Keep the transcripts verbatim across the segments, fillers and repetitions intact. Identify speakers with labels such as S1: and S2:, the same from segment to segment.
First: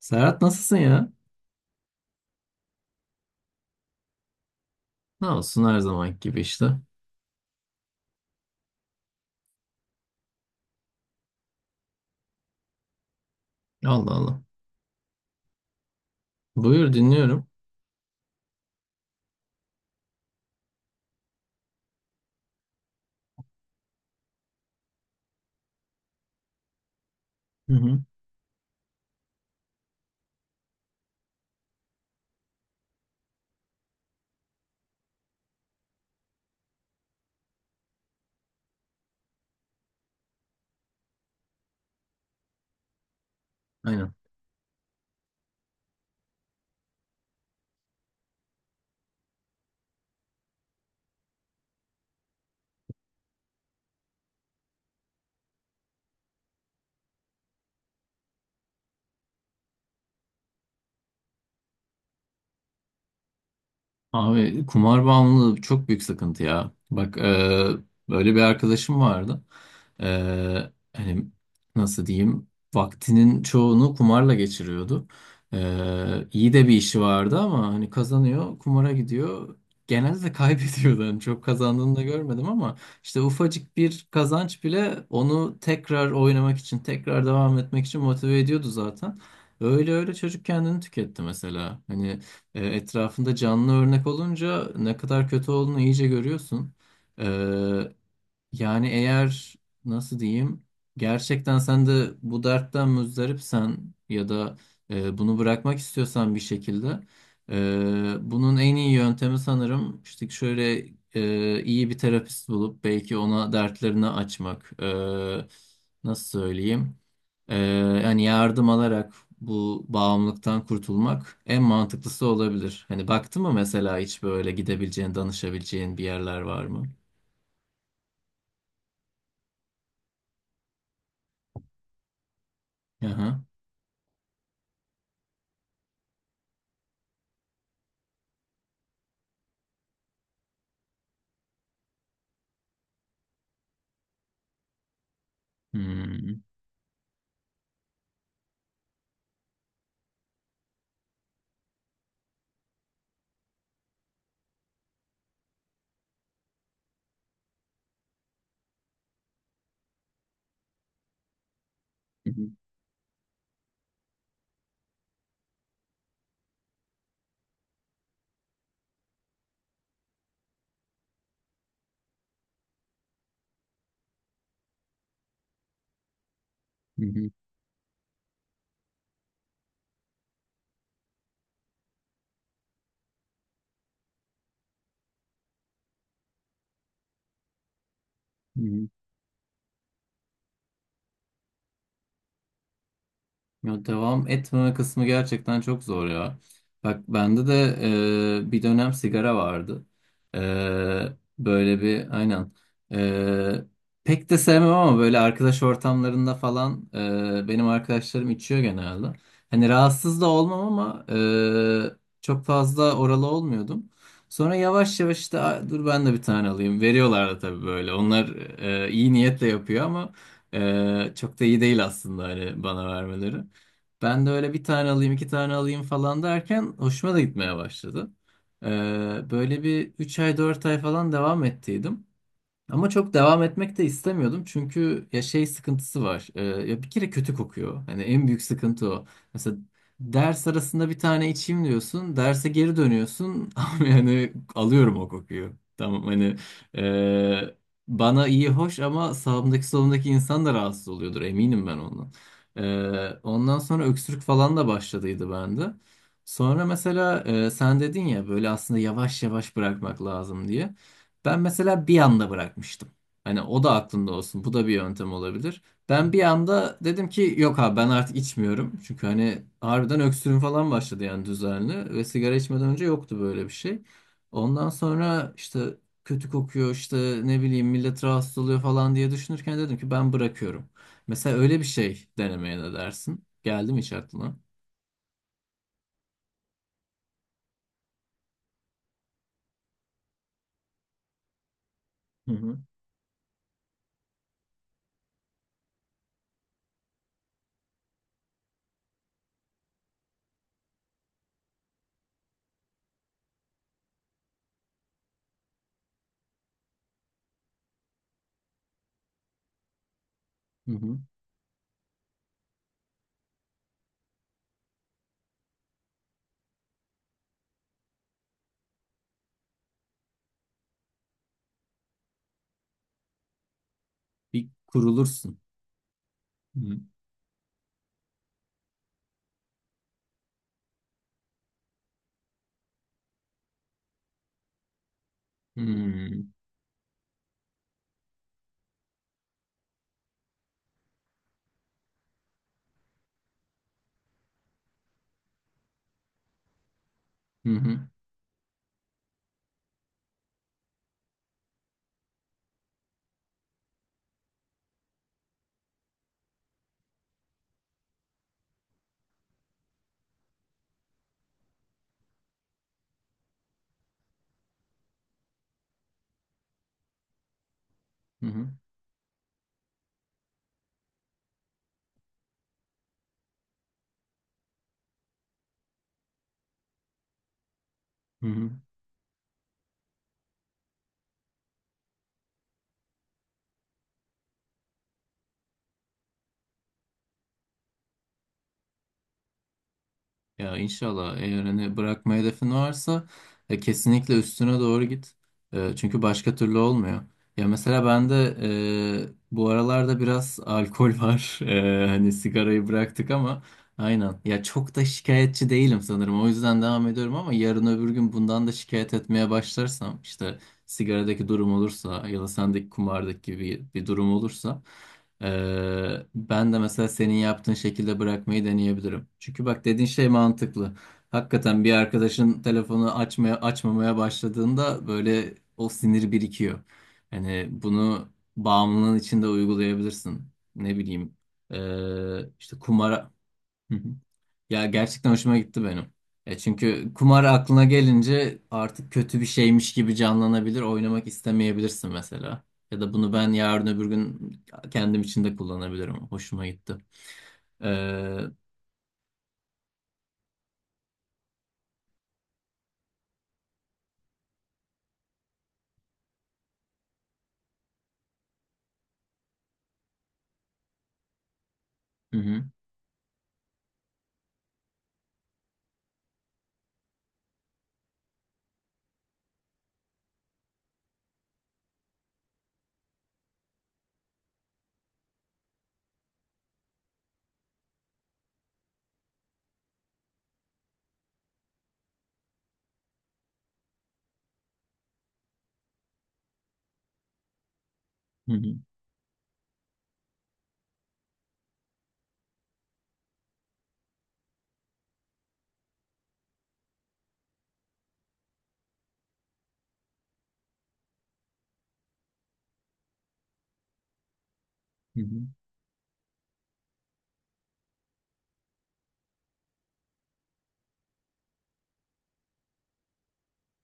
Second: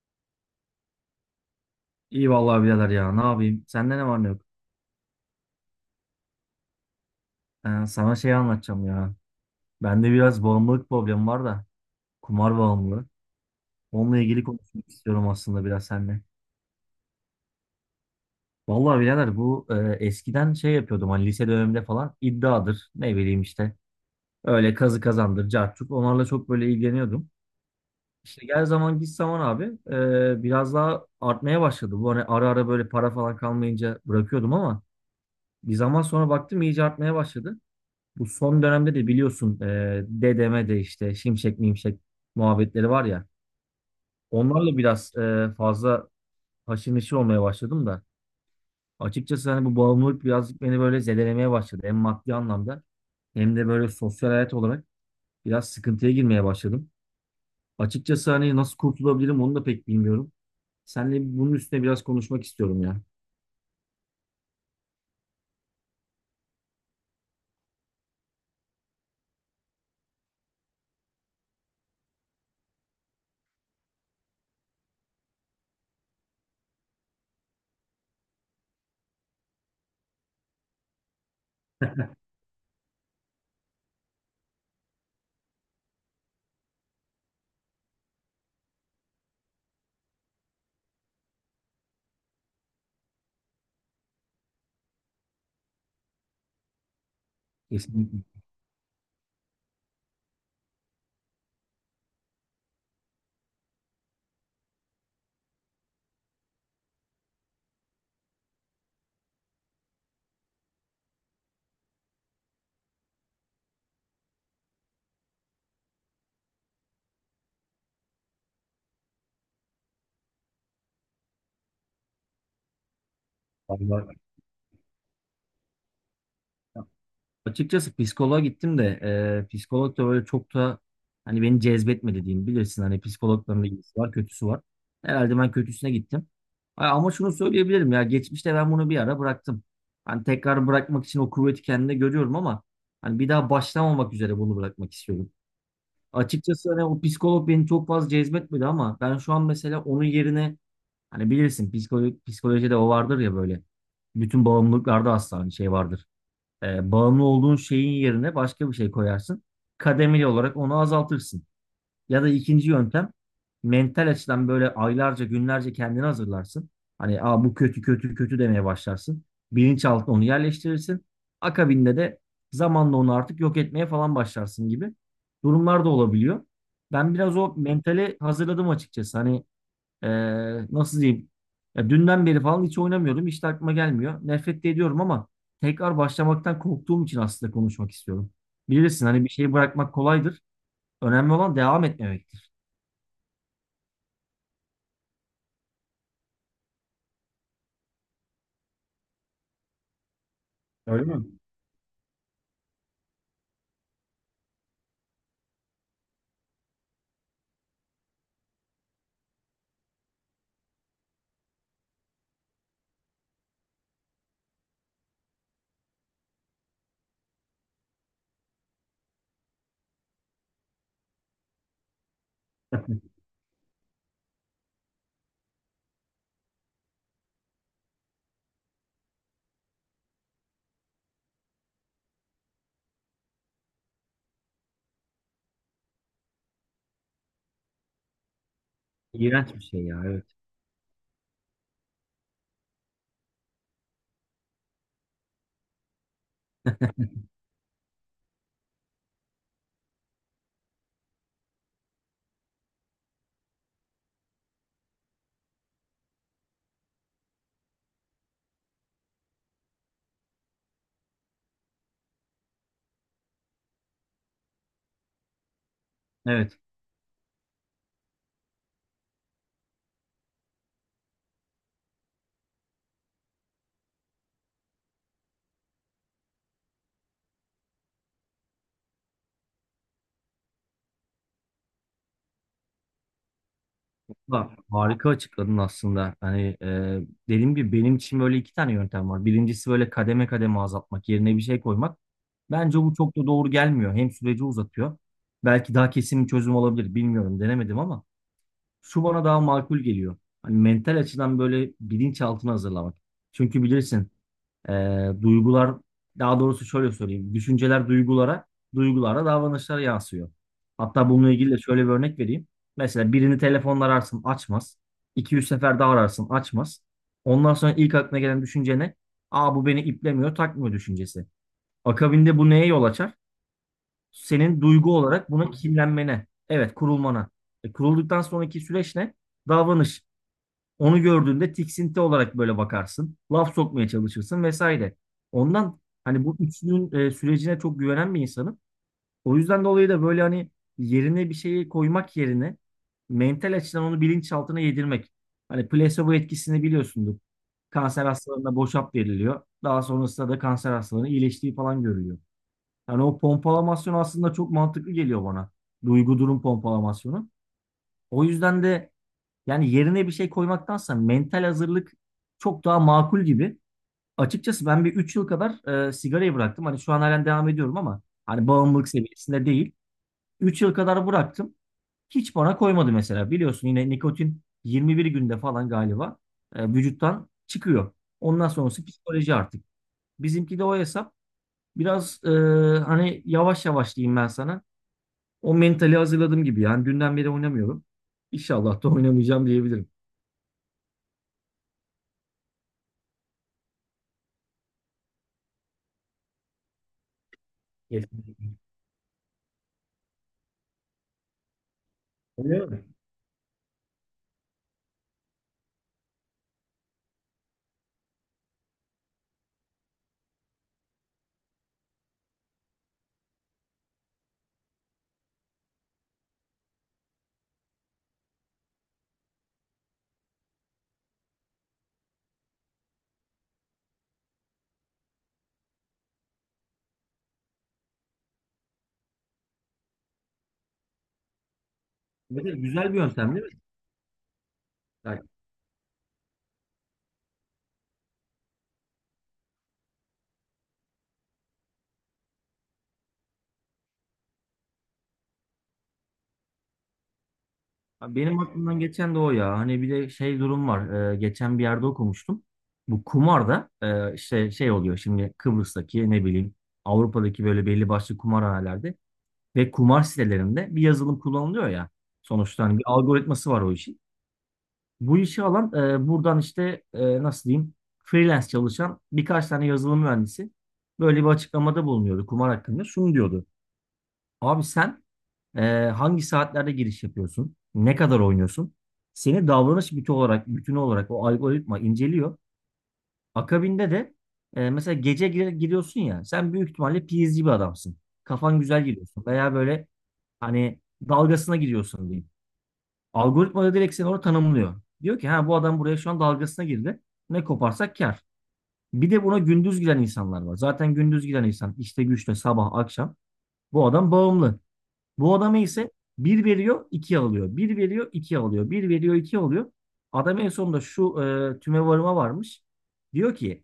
S1: Serhat nasılsın ya?
S2: İyi vallahi birader ya ne yapayım? Sende ne var ne yok?
S1: Ne olsun her zamanki gibi işte.
S2: Ee, sana şey anlatacağım ya. Bende biraz bağımlılık problemi var da. Kumar bağımlılığı.
S1: Allah
S2: Onunla
S1: Allah.
S2: ilgili konuşmak istiyorum aslında biraz seninle.
S1: Buyur dinliyorum.
S2: Vallahi birader bu e, eskiden şey yapıyordum hani lise döneminde falan iddiadır. Ne bileyim işte. Öyle kazı kazandır, cartçuk. Onlarla çok böyle ilgileniyordum.
S1: Hı hı.
S2: İşte gel zaman git zaman abi e, biraz daha artmaya başladı. Bu hani ara ara böyle para falan kalmayınca bırakıyordum ama bir zaman sonra baktım iyice artmaya başladı. Bu son dönemde de biliyorsun e, dedeme de işte şimşek mimşek muhabbetleri var ya.
S1: Aynen.
S2: Onlarla biraz e, fazla haşır neşir olmaya başladım da. Açıkçası hani bu bağımlılık birazcık beni böyle zedelemeye başladı. Hem maddi anlamda hem de böyle sosyal hayat olarak biraz sıkıntıya girmeye başladım. Açıkçası hani nasıl kurtulabilirim onu da pek bilmiyorum. Seninle bunun üstüne biraz konuşmak istiyorum ya.
S1: Abi kumar bağımlılığı çok büyük sıkıntı ya. Bak, e, böyle bir arkadaşım vardı. E, hani nasıl diyeyim, vaktinin çoğunu kumarla geçiriyordu. E, iyi de bir işi vardı ama hani kazanıyor kumara gidiyor. Genelde kaybediyordu. Hani çok kazandığını da görmedim ama işte ufacık bir kazanç bile onu tekrar oynamak için tekrar devam etmek için motive ediyordu zaten. Öyle öyle çocuk kendini tüketti mesela. Hani e, etrafında canlı örnek olunca ne kadar kötü olduğunu iyice görüyorsun. E,
S2: Kesinlikle.
S1: Yani eğer nasıl diyeyim, gerçekten sen de bu dertten muzdaripsen ya da e, bunu bırakmak istiyorsan bir şekilde, e, bunun en iyi yöntemi sanırım işte şöyle, e, iyi bir terapist bulup belki ona dertlerini açmak. E, nasıl söyleyeyim, E, yani yardım alarak bu bağımlılıktan kurtulmak en mantıklısı olabilir. Hani baktın mı mesela hiç böyle gidebileceğin danışabileceğin bir yerler var mı?
S2: Açıkçası psikoloğa gittim de e, psikolog da böyle çok da hani beni cezbetmedi diyeyim. Bilirsin hani
S1: Aha.
S2: psikologların da iyisi var kötüsü var. Herhalde ben kötüsüne gittim. Ha, ama şunu söyleyebilirim ya geçmişte ben bunu bir ara bıraktım. Hani tekrar bırakmak için o kuvveti kendimde görüyorum ama hani bir daha başlamamak üzere bunu bırakmak istiyorum.
S1: Hmm.
S2: Açıkçası hani o psikolog beni çok fazla cezbetmedi ama ben şu an mesela onun yerine hani bilirsin psikolo- psikolojide o vardır ya böyle bütün bağımlılıklarda aslında hani şey vardır. E, bağımlı olduğun şeyin yerine başka bir şey koyarsın. Kademeli olarak onu azaltırsın. Ya da
S1: Hı hı,
S2: ikinci yöntem mental açıdan böyle aylarca günlerce kendini hazırlarsın. Hani aa, bu kötü kötü kötü demeye başlarsın. Bilinçaltına onu yerleştirirsin. Akabinde de zamanla onu artık yok etmeye falan başlarsın gibi durumlar da olabiliyor.
S1: hı
S2: Ben
S1: hı,
S2: biraz o mentale hazırladım açıkçası. Hani ee, nasıl diyeyim? Ya dünden beri falan hiç oynamıyordum. Hiç de aklıma gelmiyor. Nefret de ediyorum ama tekrar başlamaktan korktuğum için aslında konuşmak istiyorum.
S1: hı hı.
S2: Bilirsin hani bir şeyi bırakmak kolaydır. Önemli olan devam etmemektir.
S1: Ya devam etmeme kısmı gerçekten çok zor ya. Bak bende de e, bir dönem sigara vardı.
S2: Öyle
S1: E,
S2: mi?
S1: Böyle bir aynen. E, Pek de sevmem ama böyle arkadaş ortamlarında falan, e, benim arkadaşlarım içiyor genelde. Hani rahatsız da olmam ama e, çok fazla oralı olmuyordum. Sonra yavaş yavaş işte, "Aa, dur ben de bir tane alayım." Veriyorlar da tabii böyle. Onlar e, iyi niyetle yapıyor ama e, çok da iyi değil aslında hani bana vermeleri. Ben de öyle bir tane alayım, iki tane alayım falan derken hoşuma da gitmeye başladı. Ee, Böyle bir üç ay, dört ay falan devam ettiydim. Ama çok devam etmek de istemiyordum çünkü ya şey sıkıntısı var. Ee, ya bir kere kötü kokuyor. Hani en büyük sıkıntı o.
S2: İğrenç
S1: Mesela
S2: bir şey ya, evet.
S1: ders arasında bir tane içeyim diyorsun, derse geri dönüyorsun ama yani alıyorum o kokuyu. Tamam hani e, bana iyi hoş ama sağımdaki solumdaki insan da rahatsız oluyordur eminim ben ondan. Ee, ondan sonra öksürük falan da başladıydı bende. Sonra mesela e, sen dedin ya böyle aslında yavaş yavaş bırakmak lazım diye. Ben mesela bir anda bırakmıştım. Hani o da aklında olsun. Bu da bir yöntem olabilir. Ben bir
S2: Evet.
S1: anda dedim ki yok abi ben artık içmiyorum. Çünkü hani harbiden öksürüm falan başladı yani düzenli. Ve sigara içmeden önce yoktu böyle bir şey. Ondan sonra işte kötü kokuyor, işte ne bileyim millet rahatsız oluyor falan diye düşünürken dedim ki ben bırakıyorum. Mesela öyle bir şey denemeye ne dersin? Geldi mi hiç aklına?
S2: Ha, harika açıkladın aslında. Hani e, dediğim gibi benim için böyle iki tane yöntem var. Birincisi böyle kademe kademe azaltmak, yerine bir şey koymak.
S1: Hı hı.
S2: Bence bu çok da doğru gelmiyor. Hem süreci uzatıyor. Belki daha kesin bir çözüm olabilir. Bilmiyorum, denemedim ama. Şu bana daha makul geliyor. Hani mental açıdan böyle bilinçaltını hazırlamak. Çünkü bilirsin eee, duygular, daha doğrusu şöyle söyleyeyim. Düşünceler duygulara, duygulara davranışlara yansıyor.
S1: Hı hı.
S2: Hatta bununla ilgili de şöyle bir örnek vereyim. Mesela birini telefonla ararsın, açmaz. iki yüz sefer daha ararsın, açmaz. Ondan sonra ilk aklına gelen düşünce ne? Aa, bu beni iplemiyor, takmıyor düşüncesi. Akabinde bu neye yol açar?
S1: Bir
S2: Senin duygu olarak
S1: kurulursun.
S2: buna kinlenmene,
S1: Hı
S2: evet,
S1: hı.
S2: kurulmana. E, kurulduktan sonraki süreç ne? Davranış. Onu gördüğünde tiksinti olarak böyle bakarsın. Laf sokmaya çalışırsın vesaire.
S1: Hı
S2: Ondan
S1: hı.
S2: hani bu üçlünün e, sürecine çok güvenen bir insanım. O yüzden dolayı da böyle hani yerine bir şeyi koymak yerine mental açıdan onu bilinçaltına yedirmek. Hani placebo etkisini biliyorsundur.
S1: Hı
S2: Kanser hastalarına boşap veriliyor. Daha sonrasında da kanser hastalarının iyileştiği falan görülüyor. Yani o pompalamasyon aslında çok mantıklı geliyor bana. Duygu durum pompalamasyonu. O yüzden de yani yerine bir şey koymaktansa mental hazırlık çok daha makul gibi. Açıkçası ben bir üç yıl kadar e, sigarayı bıraktım. Hani şu an halen devam ediyorum ama hani
S1: hı.
S2: bağımlılık seviyesinde değil. Üç yıl kadar bıraktım. Hiç bana koymadı mesela. Biliyorsun yine nikotin 21 günde falan galiba e, vücuttan çıkıyor.
S1: Hı
S2: Ondan
S1: hı.
S2: sonrası psikoloji artık. Bizimki de o hesap. Biraz e, hani yavaş yavaş diyeyim ben sana. O mentali hazırladım gibi. Yani dünden beri oynamıyorum. İnşallah da oynamayacağım diyebilirim.
S1: Ya inşallah eğer hani bırakma hedefin varsa e, kesinlikle üstüne doğru git. E, çünkü başka türlü olmuyor. Ya mesela ben de
S2: Kesinlikle.
S1: e, bu aralarda biraz alkol var. E, hani
S2: Öyle
S1: sigarayı
S2: mi?
S1: bıraktık ama aynen. Ya çok da şikayetçi değilim sanırım. O yüzden devam ediyorum ama yarın öbür gün bundan da şikayet etmeye başlarsam, işte sigaradaki durum olursa ya da sendeki kumardaki gibi bir durum olursa ee, ben de mesela senin yaptığın şekilde bırakmayı deneyebilirim. Çünkü bak dediğin şey mantıklı. Hakikaten bir arkadaşın telefonu açmaya açmamaya başladığında böyle o sinir birikiyor. Hani bunu bağımlılığın içinde uygulayabilirsin. Ne bileyim, ee,
S2: Evet,
S1: işte
S2: evet, güzel bir
S1: kumara.
S2: yöntem değil mi?
S1: Ya gerçekten
S2: Yani
S1: hoşuma gitti benim. E çünkü kumar aklına gelince artık kötü bir şeymiş gibi canlanabilir. Oynamak istemeyebilirsin mesela. Ya da bunu ben yarın öbür gün kendim için de kullanabilirim. Hoşuma gitti. Ee, hı
S2: benim aklımdan geçen de o ya. Hani bir de şey durum var. Ee, geçen bir yerde okumuştum. Bu kumarda e, işte şey oluyor şimdi. Kıbrıs'taki ne bileyim Avrupa'daki böyle belli başlı kumarhanelerde ve kumar sitelerinde bir yazılım kullanılıyor ya.
S1: hı,
S2: Sonuçta hani bir algoritması var o işin. Bu işi alan, e, buradan işte, e, nasıl diyeyim, freelance çalışan birkaç tane yazılım mühendisi böyle bir açıklamada bulunuyordu kumar hakkında. Şunu diyordu. Abi sen Ee, hangi saatlerde giriş yapıyorsun? Ne kadar oynuyorsun? Seni davranış bütün olarak, bütün olarak o algoritma inceliyor. Akabinde de e, mesela gece gir- giriyorsun ya, sen büyük ihtimalle P S G bir adamsın.
S1: hı hı,
S2: Kafan güzel giriyorsun veya böyle hani dalgasına giriyorsun diyeyim. Algoritma da direkt seni orada tanımlıyor. Diyor ki ha, bu adam buraya şu an dalgasına girdi. Ne koparsak kar. Bir de buna gündüz giren insanlar var. Zaten gündüz giren insan işte güçle sabah akşam. Bu adam bağımlı.
S1: hı hı,
S2: Bu adama ise bir veriyor iki alıyor. Bir veriyor iki alıyor. Bir veriyor iki alıyor. Adam en sonunda şu e, tümevarıma varmış. Diyor ki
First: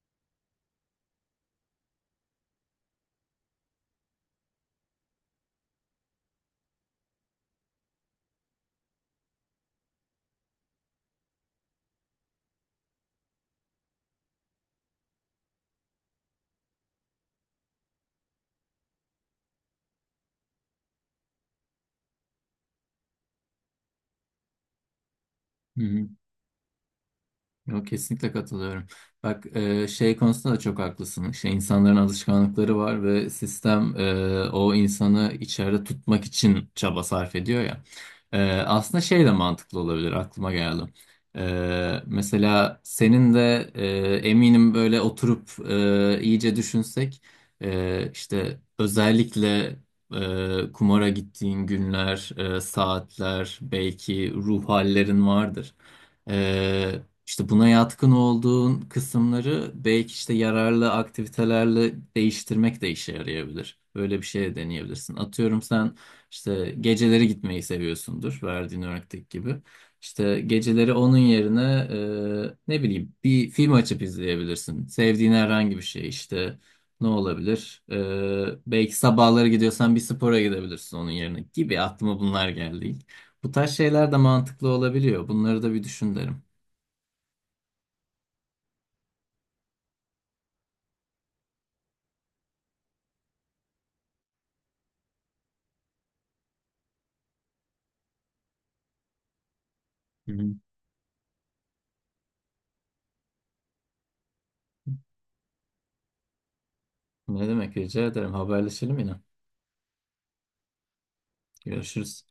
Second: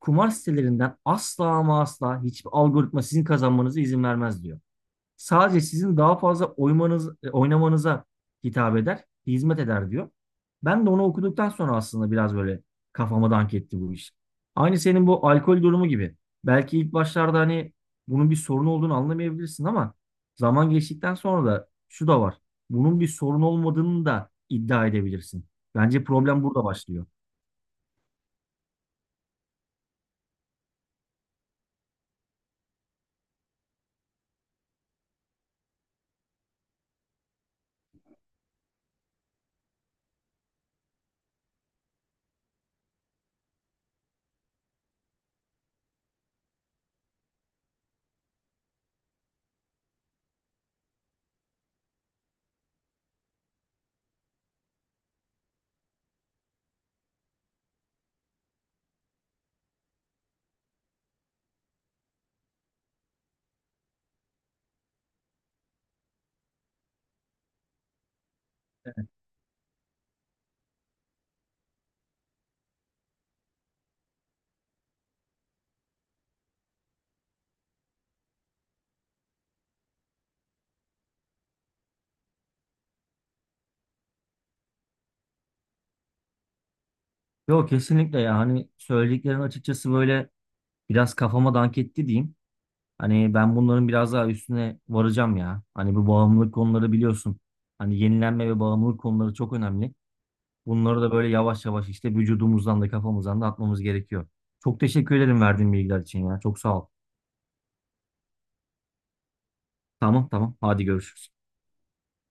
S2: kumar sitelerinden asla ama asla hiçbir algoritma sizin kazanmanıza izin vermez diyor. Sadece sizin daha fazla oymanız, e, oynamanıza hitap eder, hizmet eder diyor. Ben de onu okuduktan sonra aslında biraz böyle kafama dank etti bu iş. Aynı senin bu alkol durumu gibi. Belki ilk başlarda hani bunun bir sorun olduğunu anlamayabilirsin ama zaman geçtikten sonra da şu da var. Bunun bir sorun olmadığını da iddia edebilirsin.
S1: hı
S2: Bence
S1: hı.
S2: problem burada başlıyor.
S1: Yok, kesinlikle katılıyorum. Bak, e, şey konusunda da çok haklısın. İşte insanların alışkanlıkları var ve sistem e, o insanı içeride tutmak için çaba sarf ediyor ya. E, aslında şey de mantıklı olabilir, aklıma geldi. E, mesela senin de e, eminim böyle oturup e, iyice düşünsek, e, işte özellikle e, kumara gittiğin günler, e, saatler belki ruh hallerin vardır. İşte buna yatkın olduğun kısımları belki işte yararlı aktivitelerle değiştirmek de işe yarayabilir. Böyle bir şey de deneyebilirsin. Atıyorum sen işte geceleri gitmeyi seviyorsundur verdiğin örnekteki gibi. İşte geceleri onun yerine e, ne bileyim bir film açıp izleyebilirsin. Sevdiğin herhangi bir şey işte ne olabilir? E, belki sabahları gidiyorsan bir spora gidebilirsin onun yerine, gibi aklıma bunlar geldi ilk. Bu tarz şeyler de mantıklı olabiliyor. Bunları da bir düşün derim.
S2: Yok, kesinlikle. Yani söylediklerin açıkçası böyle biraz kafama dank etti diyeyim. Hani ben bunların biraz daha üstüne varacağım ya. Hani bu bağımlılık konuları biliyorsun. Hani yenilenme ve bağımlılık konuları çok önemli. Bunları da böyle yavaş yavaş işte vücudumuzdan da kafamızdan da atmamız gerekiyor. Çok teşekkür ederim verdiğin bilgiler için ya. Çok sağ ol.
S1: Ne demek, rica ederim. Haberleşelim yine.
S2: Tamam, tamam. Hadi görüşürüz.
S1: Görüşürüz.